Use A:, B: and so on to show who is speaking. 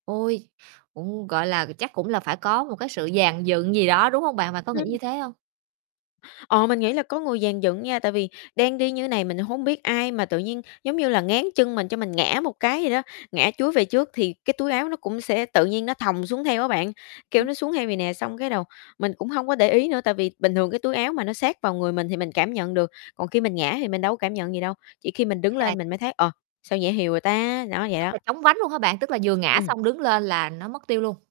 A: Ôi, cũng, gọi là, chắc cũng là phải có một cái sự dàn dựng gì đó, đúng hông bạn? Bạn có nghĩ như
B: Ừm.
A: thế hông?
B: Ờ, mình nghĩ là có người dàn dựng nha, tại vì đang đi như này mình hông biết ai mà tự nhiên, giống như là, ngáng chân mình cho mình ngã một cái vậy đó, ngã chúi về trước, thì cái túi áo nó cũng sẽ tự nhiên nó thòng xuống theo á bạn, kiểu,
A: Ừm.
B: nó xuống theo vầy nè. Xong cái đầu mình cũng hông có để ý nữa, tại vì bình thường cái túi áo mà nó sát vào người mình thì mình cảm nhận được, còn khi mình ngã thì mình đâu cảm nhận gì đâu, chỉ khi
A: Ừm.
B: mình đứng
A: [unintelligible]
B: lên mình mới thấy: "Ờ, sao nhẹ hều à ta", đó, vậy
A: Tức
B: đó.
A: là chóng vánh luôn hả bạn? Tức là vừa ngã
B: Ừm.
A: xong đứng lên là nó mất tiêu luôn?